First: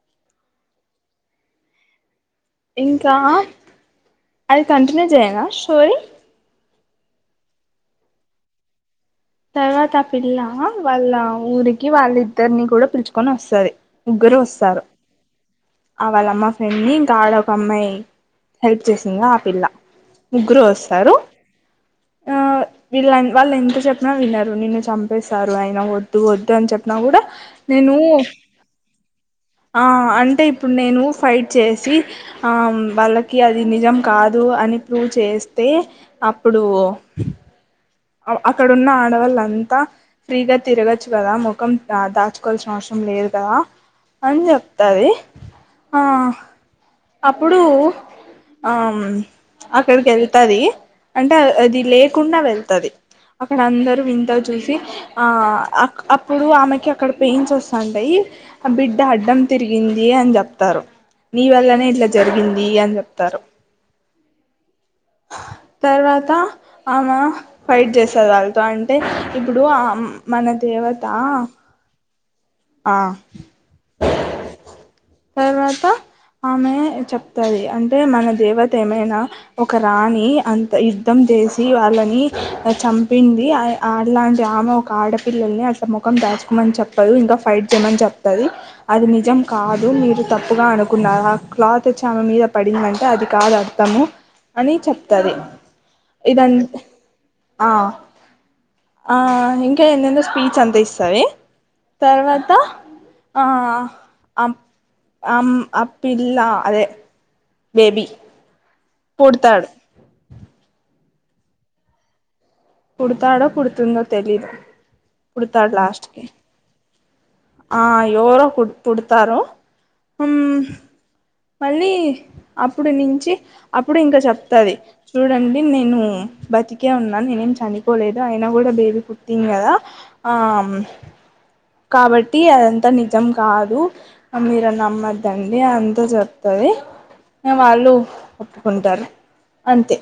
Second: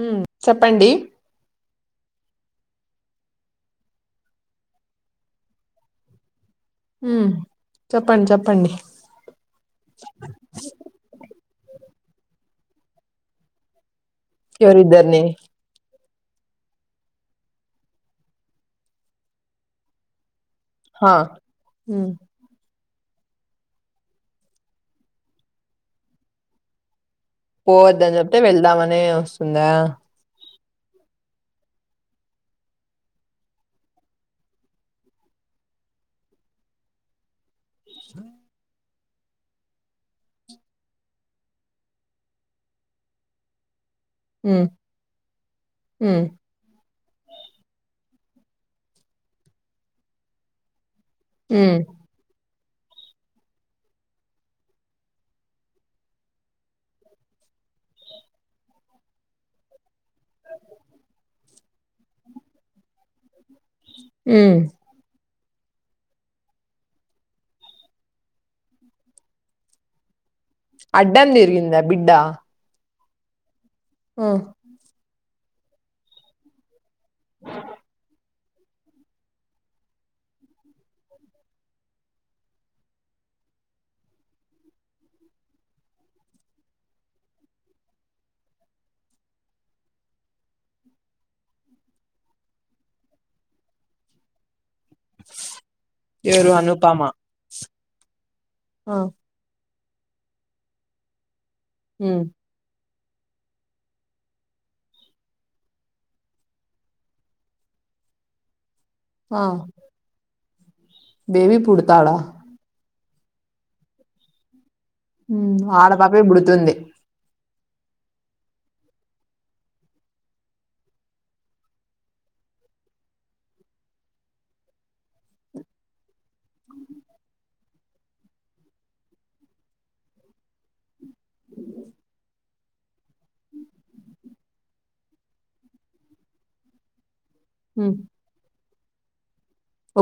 ఉమ్ చెప్పండి ఇంకా అది కంటిన్యూ చేయనా స్టోరీ ఉమ్ చెప్పండి చెప్పండి తర్వాత ఆ పిల్ల వాళ్ళ ఊరికి వాళ్ళ ఇద్దరిని కూడా పిలుచుకొని వస్తది ముగ్గురం వస్తారు ఎవరిద్దరిని ఆ వాళ్ళ అమ్మ ఫ్రెండ్ ని ఇంకా ఆడ ఒక అమ్మాయి హెల్ప్ చేసిందిగా ఆ పిల్ల ముగ్గురు హా వస్తారు ఉమ్ ఆ వీళ్ళ వాళ్ళ ఎంత చెప్ప నా వినరు నిన్ను చంపేస్తారు అయిన వద్దు వద్దు అని చెప్పిన కూడా నేను పోవద్దు అని చెప్తే వెళ్దామని వస్తుందా ఆ అంటే ఇప్పుడు నేను ఫైట్ చేసి వాళ్ళకి అది నిజం కాదు అని ప్రూవ్ చేస్తే అప్పుడు అక్కడన్న ఆడవాళ్ళు అంతా ఫ్రీగా తిరగొచ్చు కదా ముఖం దాచుకోవాల్సిన అవసరం లేదు కదా అని ఉమ్ చెప్తది ఆ ఉమ్ అప్పుడు ఆ అక్కడికి వెళ్తది అంటే ఉమ్ అది లేకుండా వెళ్ అక్కడ అందరూ వింతగ చూసి ఆ అప్పుడు ఆమెకి అక్కడ పెయిన్స్ వస్తుంటాయి బిడ్డ అడ్డం తిరిగి ది అని చెప్తారు నీ వళ్ళనే ఇట్ల జరిగింది అని చెప్తారు హ్మ్ తర్వాత ఆమె ఫైట్ చేసారు వాళ్ళతో అంటే ఇప్పుడు ఆ మన దేవత అడ్డం తిరిగిందా బిడ్డ ఆ హ్మ్ తర్వాత ఆమె చెప్తది అంటే మన దేవత ఏమైనా ఒక రాణి అంత యుద్ధం చేసి వాళ్ళని చంపింది ఆ అట్లాంటి ఆమె ఒక ఆడపిల్లల్ని అసలు ముఖం దాచుకోమని చెప్పదు ఇంకా ఫైట్ చేయమని చెప్తది అది నిజం కాదు మీరు తప్పుగా అనుకున్నారు ఆ క్లాత్ వచ్చి ఆమె మీద పడిందంటే అది కాదు అర్థము అని చెప్తది ఎవరు ఇదంత అనుపమ ఆ ఆ ఇ ఇంకా ఏందేందో స్పీచ్ అంత ఇస్తవె ఉమ్ తర్వాత ఆ అ అం ఆ పిల్ల అదే బేబీ ఆ పుడతాడు బేబీ పుడతాడాా పుడతాడో పుడుతుందో తెలీదు పుడతాడు లాస్ట్ ఆడపాపే కి బుడుతుంది ఆ ఎవరో ఒకరు పుడతారు హ్మ్ మళ్ళీ అప్పుడు నుంచి అప్పుడు ఇంకా చెప్తది చూడండి నేను బతికే ఉన్నాను నేనేం చని పోలేదు అయినా కూడా బేబీ పుట్టింది కదా ఆ కాబట్టి అదంతా నిజం కాదు మీరు నమ్మద్దండి అంతె చెప్తది అనే వాళ్ళు ఉమ్ ఉంటార్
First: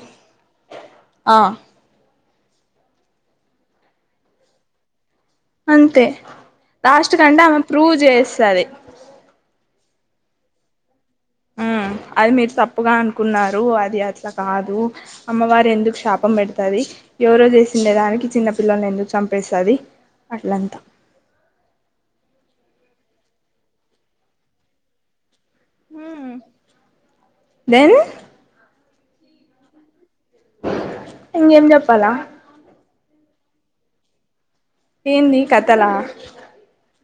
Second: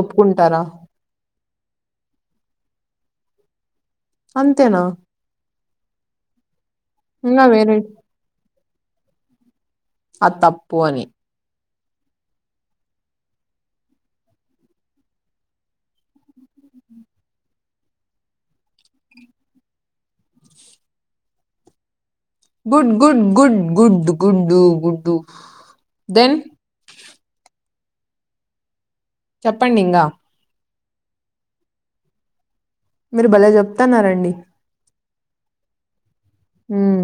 ఒప్పుకుంటారా అంతెన అంతె లాస్ట్ కంటే ఆమె వేరే ప్రూవ్ చేస్తది [inaudible] అ తప్పు అని ఆ అది మీరు తప్పుగా అనుకున్నారు అది అట్లా కాదు అమ్మవారు ఎందుకు శాపం పెడతాది ఎవరో చేసుండేదానికి చిన్న పిల్లల్ని ఎందుకు చంపేస్తాది అట్లంతా గుడ్ గుడ్ గుడ్ గుడ్డు గుడ్డు గుడ్డు దెన్ దెన్ చెప్పండింగా ఇంగేం చెప్పాల మీరు భలే చెప్తున్నారండి. ఏంది కథల ఉమ్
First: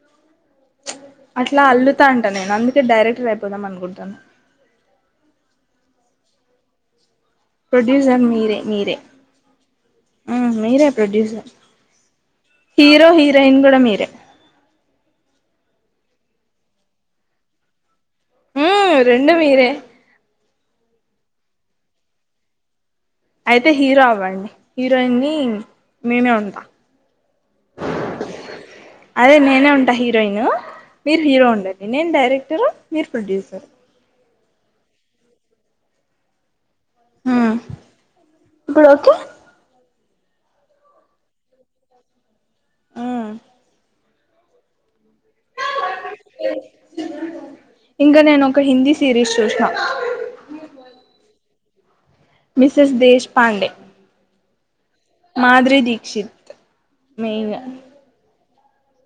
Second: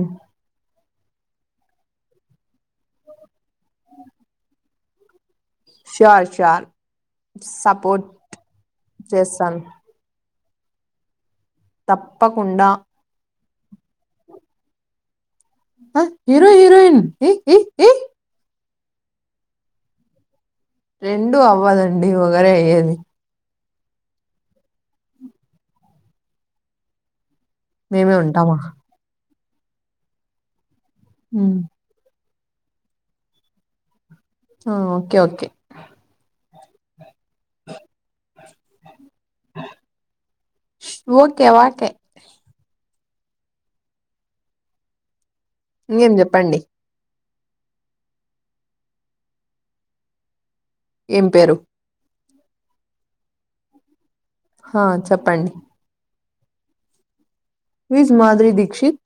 అట్ల అల్లుతా అంట నేను అందుకే డైరెక్టర్ అయిపోదాం అనుకుంటాన్న. సోర్ చా ప్రొడ్యూసర్ మీరె మీరె చేస్తాను ఉమ్ మీరె ప్రొడ్యూసర్ తప్పకుండ తెఈన్ కూడ మీరే హీరొ హిరోయిన్ ఇ ఇ ఇ ఊ రెండు మీరె రెండు అవ్వదండి ఒకరె అయ్యేది అయితె హీరో అవ్వండి హీరోయిన్ ని మేమె ఉంటా మేమే ఉంటామహ్ అదే నేనె ఉంట హీరోయిన్ మీరు హీరో హ్మ్ ఉండండి నేన్ డైరెక్ట్ ఉంటరు మీర్ ప్రొడ్యూసర్ హా ఓకె ఓకే ఆ ఇప్పుడు ఒకే ఒకే వాకే అ ఇంగేం చెప్పండి ఇంక నేను ఒక హిందీ సిరీస్ చూసినా ఏమ్ పేరు మిసెస్ దేశ్ పాండె ఆ మాదిరి దీక్షిత్ మెయిన్ హ ఈజ్ మాధురి దీక్షి క్షిత్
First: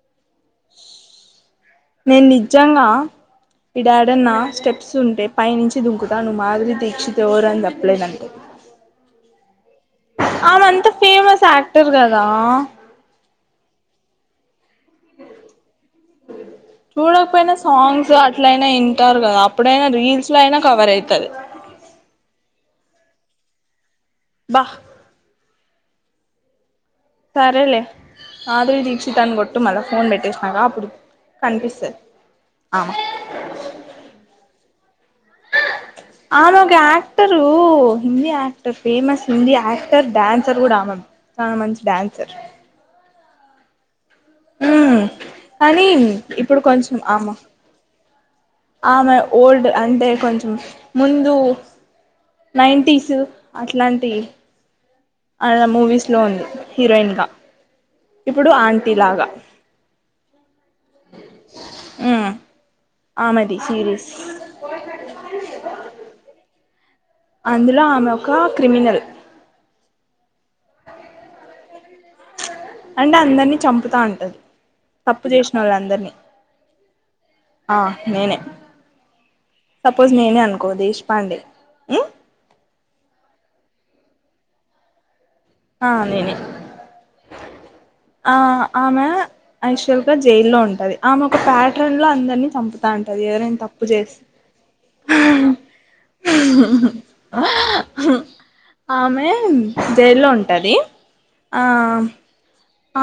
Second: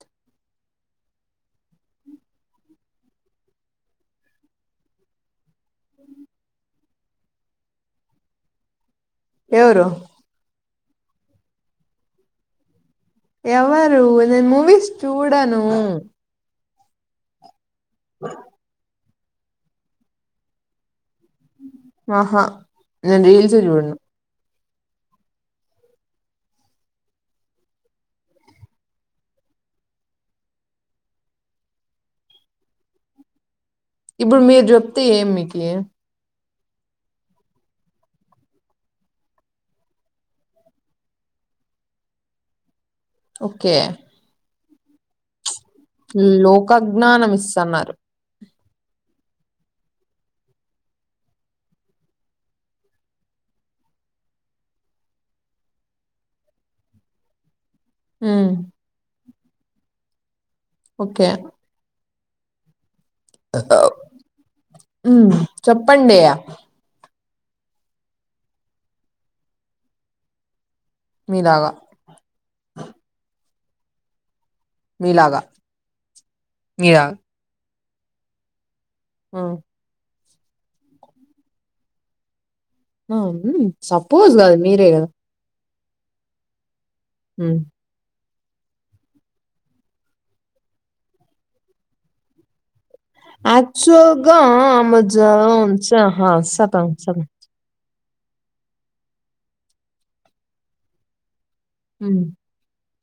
నేను నిజంగా ఈడాడన్న స్టెప్స్ ఉంటే పైనుంచి దుంకుతా నువ్వు మాదిరి దీక్షిత్ ఎవరు అనేది చెప్పలేదంటే. ఎవరు ఆమె అంత ఫేమస్ ఆక్టర్ కదా ఎవరు నేను మూవీస్ చూడను చూడక పోయిన సాంగ్స్ అట్లఅయిన పంటారు కదా అప్పుడైనా రీల్స్ లో అయినా కవర్ అయితది ఆహా నేను రీల్స్ ఏ చూడను. వాహ సరేలే మాధువి దీక్షిత అని కొట్టు మళ్ళా ఫోన్ పెట్టేసినాక అప్పుడు కనిపిస్తుంది ఆ ఇప్పుడు మీరు చెప్తే ఏం మీకి ఆమె ఒక actor Hindi actor famous Hindi actor dancer కూడా ఆమె చాలా మంచి డడాన్సర్ ఓకే మ్ కానీ ఇప్పుడు కొంచెం ఆమ లోకజ్ఞానం ఇస్తన్నారు ఆ మై ఓల్డ్ అంటే కొంచెం ముందు నైంటస్ అట్లాంటి అన మూవీస్లో ఉంది హీరోయిన్గా ఇప్పుడు హ్మ్ ఆంటీ లాగా ఓకే మ్మ్ ఆమెది సిరీస్ చెప్పండయా అందులో ఆమె ఒక క్రిమినల్ మీలాగా అంటే అందరినీ చంపుతా ఉంటది తప్పు మీలాగా చేసిన వాళ్ళందరినీ మీరా ఆ నేనే ఆ సపోజ మీ కో దేశ పండే ఆ సపోజ్ కాదుా మీరే కదా ఆ నేని హ ఆ ఆమె ఐశ్వల్ జైల్లో ఉంటది ఆమె ఒక ప్యాటర్న్ లో అందరి చంపు యాక్చువల్గా [unintelligible] ఆమె జైల్లో ఉంట అది ఆ ఉమ్.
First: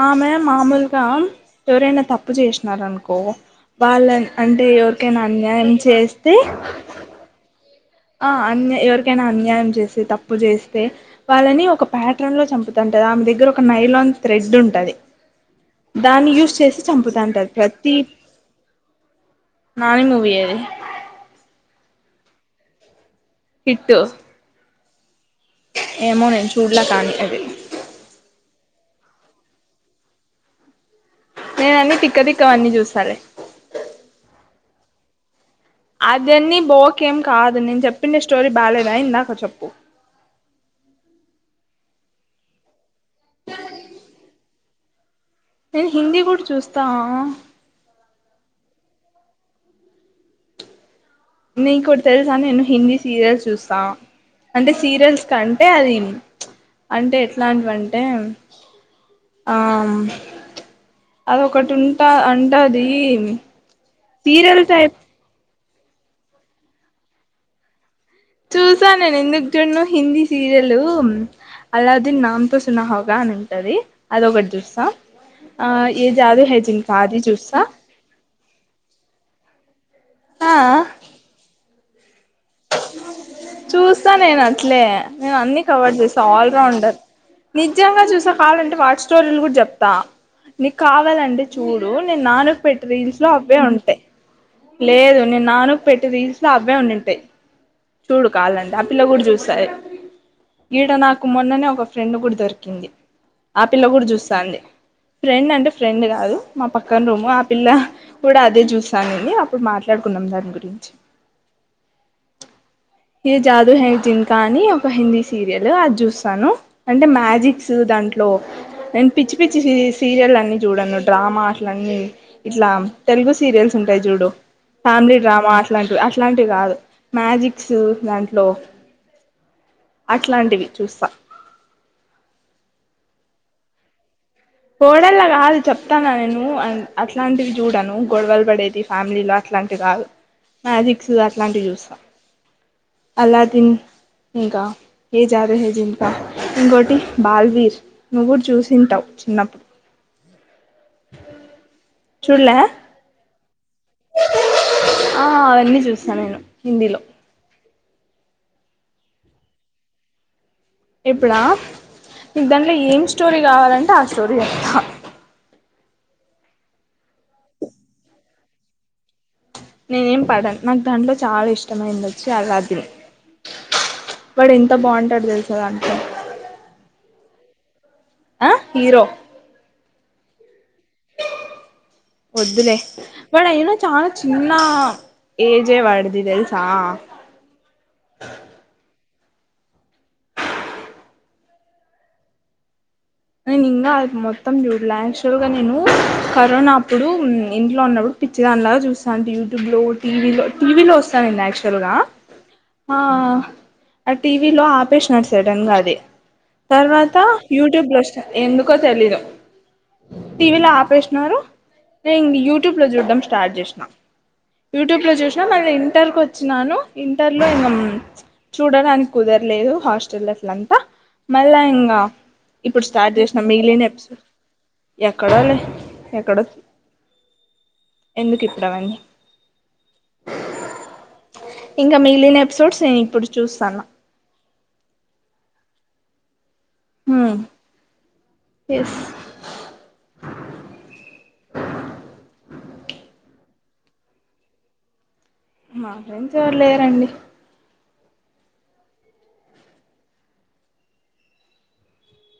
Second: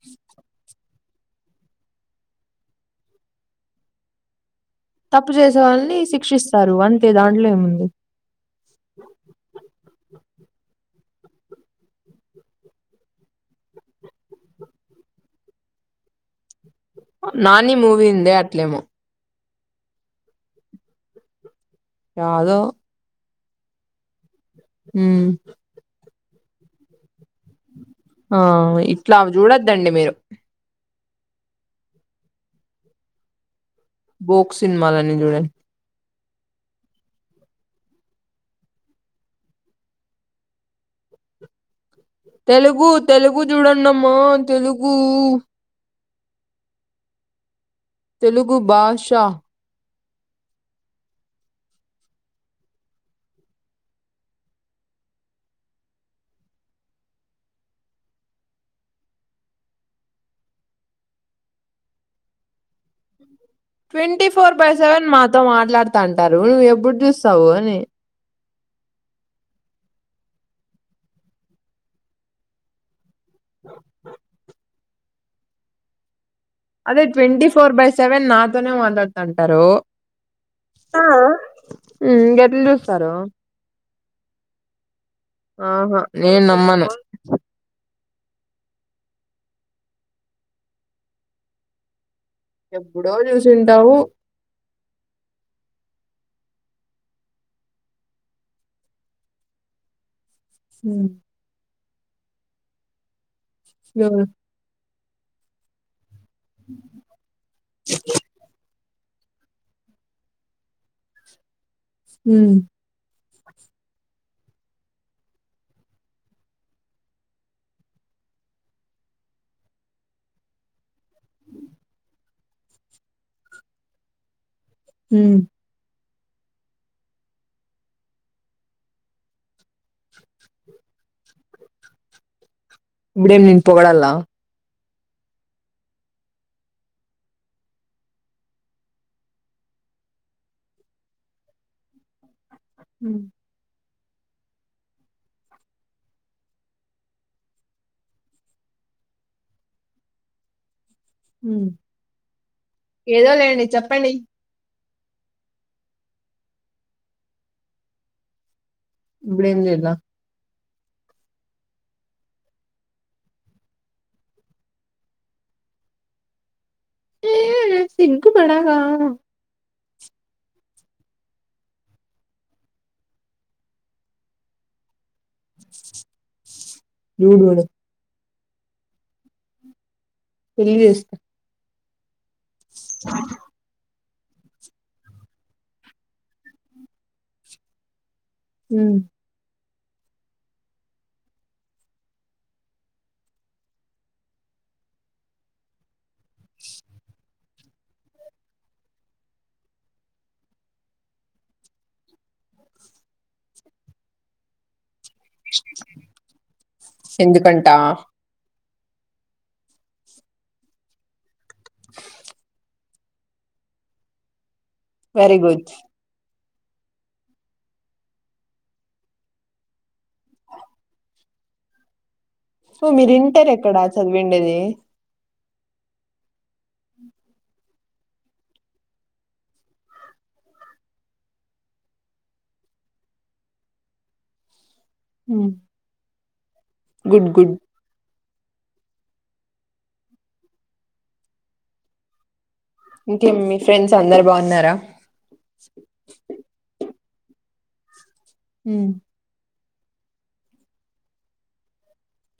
ఆమె మాముల్ ఇంకా ఎవరైనా తప్పు చేశినార్ అనుకో వాళ్ళన్ అం తప్పు చేసే వాళ్ళని శిక్షిస్తారు అంతే దాంట్లో ఏముంది. ఆ అన్ ఎవరికైనా అన్యాయం చేసి తప్పు చేస్తే వాళ్ళని ఒక పాటర్న్ లో చంపుతాంటది ఆమె‌ దగ్గర ఒక నైలాన్ థ్రెడ్ ఉంటది దాన్ని యూస్ చేసి. చంపుతంటది నానీ ప్రతి మూవీ ఉందే అట్లేమో. నాని మూవీ ఏది. యాదో హిట్ట హ్మ ఏమో నేను చూడ్లా కానీ అది. ఆ ఇట్లా అవి చూడొద్దండి మీరు. నేనన్నీ తిక్కతిక్కవన్నీ చూస్తాలే. బోక్ సినిమాలన్నీ చూడండి. అదన్నీ బోకేం కాదు. నేను చెప్పిన స్టోరీ బాలేేద యిందాక చెప్పు. తెలుగు తెలుగు చూడండమ్మా. తెలుగూ నేన్ హిందీ కూడా చూస్తా. తెలుగు భాషా నీకోటి తెలుసా నేను హిందీ సీరియల్స్ చూస్తా, అంటే సీరియల్స్ కంటే అదీ ప్చ్ అంటే ఎట్లాంటివంటే, ఆం ప్చ్ అదొకటి ఉంటా అంటే అదీ ట్వంటీ ఫోర్ బై సెవెన్ మాతో మాట్ మాట్లాడుతాంటారూ నువ్వు ఎప్పుడు చూస్తావు అనీ. చూసా నేను ఎందుకు చూడను. హిందీ సీరియల్లూ అల్లావుద్దీన్ నామ్తో సునా హా రా అని ఉంటదీ అద ఒకటి చూస్తా. ఆ ఏద్ అదే ట్వంటీ ఫోర్ బై సెవెన్ నా తోనే మాట్లాడుతాంటారూ. ఆ ఊ గద్ ఇల్ చూస్తారూ స్తా నేనట్లే. నేను అన్ని కవర్ చేస్తా నేను నమ్మను ఆల్రౌండర్. నిజంగా చూస్ కావాలంటే వాట్ స్టోరీలు కూడా చెప్తా, నీకు కావాలంటే చూడూ. నేను నానుగు పెట్టి ఎప్పుడో రీల్స్ లో అవ్వే చూసింటావు ఉంటాయి. లేదు నేను నానుగ్ పెట్టి రీల్స్ లా అవ్వే ఉండి ఉంటాయి. చూడు కాలంటే ఆ పిల్ల గూడ చూస్తది. గీడ ఉమ్ నాకు మొన్ననే ఒక ఫ్రెండ్ కూడా దొరికింది ఆపిల్లో కూడా చుస్తావుంది ఫ్రెండ్ అంటే ఫ్రెండ్ కాదు మా పక్కన రోము ఆ పిల్ల కూడా అదే చూస తనింది అప్పుడు మాట్లాడుకున్నాం దాని గురించి ఉమ్ ఈ జాదు హె జిన్కా అని ఒక హిందీ సీరియల్ అది చూస్తాను అంటే మ్యాజిక్స్ దాంట్లో నేను పిచ్చి పిచ్చి సీరియల్ అన్ని చూడను డ్రామా అట్లన్ని ఇట్లా తెలుగు సీరియల్స్ ఉంటాయి చూడు ఫ్యామిలీ ఉమ్ డ్రామా అట్లాంటి ఇట్లాంటివి కాదు మ్యాజిక్స్ దాంట్లో అట్లాంటివి చూస్తా ఇడేం నిన్ పొగడల్ పొగడల్ కాదు చెప్తానా నేను అట్లాంటివి చూడను గొడవలు పడేది ఫ్యామిలీలో అట్లాంటివి కాదు మ్యాజిక్స్ అలాంటివి చూస్తా అల్లాదిన్ ఇంకా ఏ జాదు హె జిన్కా ఇంకోటి బాల్వీర్ నువ్వు కూడా చూసింటావు చిన్నప్పుడు ఉమ్ చూడలే ఏదో లేండి చెప్పండి ఆ అవన్నీ చూస్తా నేను హిందీలో ఇప్పుడేం చెయ్యాల్ల ఇప్పుడా నకు దాంట్లో ఏం స్టోరీ కావాలంటే ఆ స్టోరీ చెప్తా ఉమ్ సింగ్గు పడాలా నేనేం పడాను నాకు దాంట్లో చాలా ఇష్టమైంది వచ్చి అల్లాద్దీన్ వాడు ఎంత బాగుంటే టేడ తెల్సా దాంట్లో చూడు చూడు ఆ హీరో పెళ్ళి చేస్కో వద్దులే వాడైన చానా చిన్న ఏజే వాడిది తెలుసా ఉమ్ నేను ఇంకా మొత్తం చూడలే యాక్చువల్ గా నేను కరోనా అప్పుడు ఇంట్లో ఉన్నప్పుడు పిచ్చిదాని లాగా అలాగా చూస్తంటి అ యూట్యూబ్ లో టీవలో టీవీలో వస్తానిండా యాక్చువల్ గా ఆ ఆ టీవీలో ఆపేశి నారు సడెన్ గా అది తర్వాత ఎందుకంట యూట్యూబ్లో ఎందుకో తెలిదు టీవీలో ఆపేసినారు ఇంగ యూట్యూబ్ చూడం స్టార్ట్ చేసినా యూట్యూబ్ లో వెరీ చూసిసా మళ గుడ్ ఇంటర్కి వచ్చినాను ఇంటర్లో ఇంగ చూడడానికి కుదరలేదు హాస్టల్లో అట్లంతా మళ్ళా ఇంకా సో మీరు ఇంటారు ఎక్కడా చదివిండేది ఎక్కడ లే ఎక్కడో ఎందుకు ఇప్పుడు అవ్వన్నీ ఇంకా మిగిలిన ఎపిసోడ్స్ నేను ఇప్పుడు చూస్తాను ఉమ్ గుడ్ హ్మ్ గుడ్ ఎస్ ఇంకేం మీ ఫ్రెండ్స్ అందరు బాగున్నారా మా ఫ్రెండ్స్ ఎవరు లేరండి ఉమ్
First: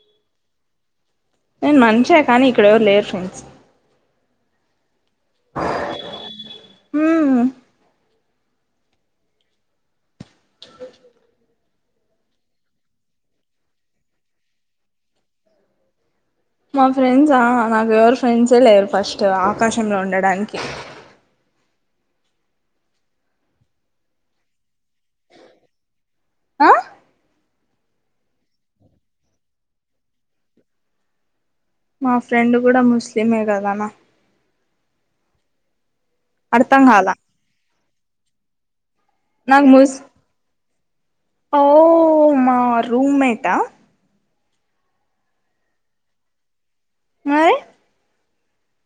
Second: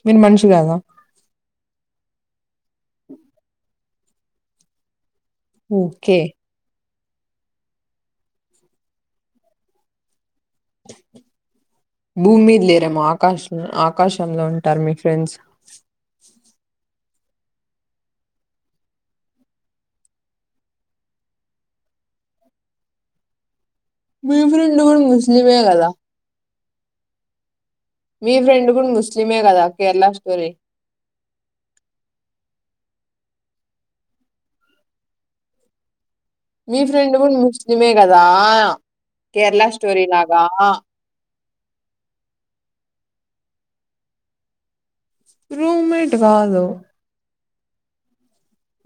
మీరు మనిషి గాదా నేను మనిషే కానీ ఇక్కడ ఎవరు లేరు ఫ్రెండ్స్ ఓకే ఉమ్మ్ భూమీద లేరేమో ఆకాశ్ ఆకాశంలో ఉంటారు మీ ఫ్రెండ్స్ మా ఫ్రెండ్సా నాకు ఎవరు ఫ్రెండ్సే లేరు ఫస్ట్ ఆకాశంలో ఉండడానికి మీ ఫ్రెండ్స్ నువ్వ కూడా ముస్లిమే కదా అ మీ ఫ్రెండ్ కూడా ముస్లిమే కదా కేరళ స్టోరీ మా ఫ్రెండ్ కూడా ముస్లిమే కద న మీ అర్థం కాల ఫ్రెండ్ కూడా ముస్లిం ఏ కదా కేరళ నాకు ముస్ స్టోరీ లాగా ట్టా రూమ్ మెట్ కాదు మై [inaudible]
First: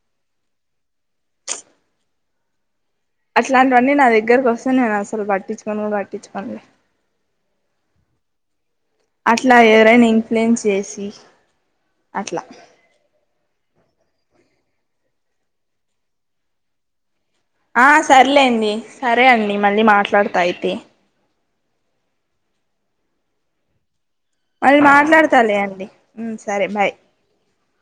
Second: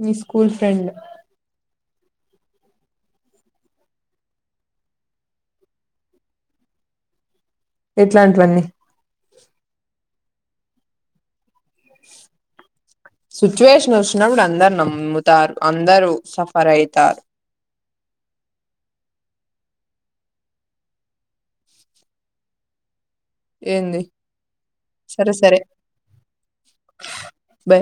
మీ స్కూల్ ఫ్రెండ్ అట్లాంటివన్ని నా దగ్గరకి వస్తే నేను అసలు పట్టించుకొనె కూడా పట్టించుకోను ఇట్లాంటివన్నీ అట్లా ఎవరైనా ఇన్ఫ్లుయెన్స్ చేసి అట్లా సిచ్యువేషన్ వచ్చినప్పుడు అందరు నమ్ముతారు అందరూ సఫర్ అయితారు. ఆ సర్లేండి సరే అండి మళ్ళీ మాట్లాడుతా అయితే ఏంది మళ్లీ సరే మాట్లాడతలేే సరే అండి ఉమ్ సరే బాయ్ బాయ్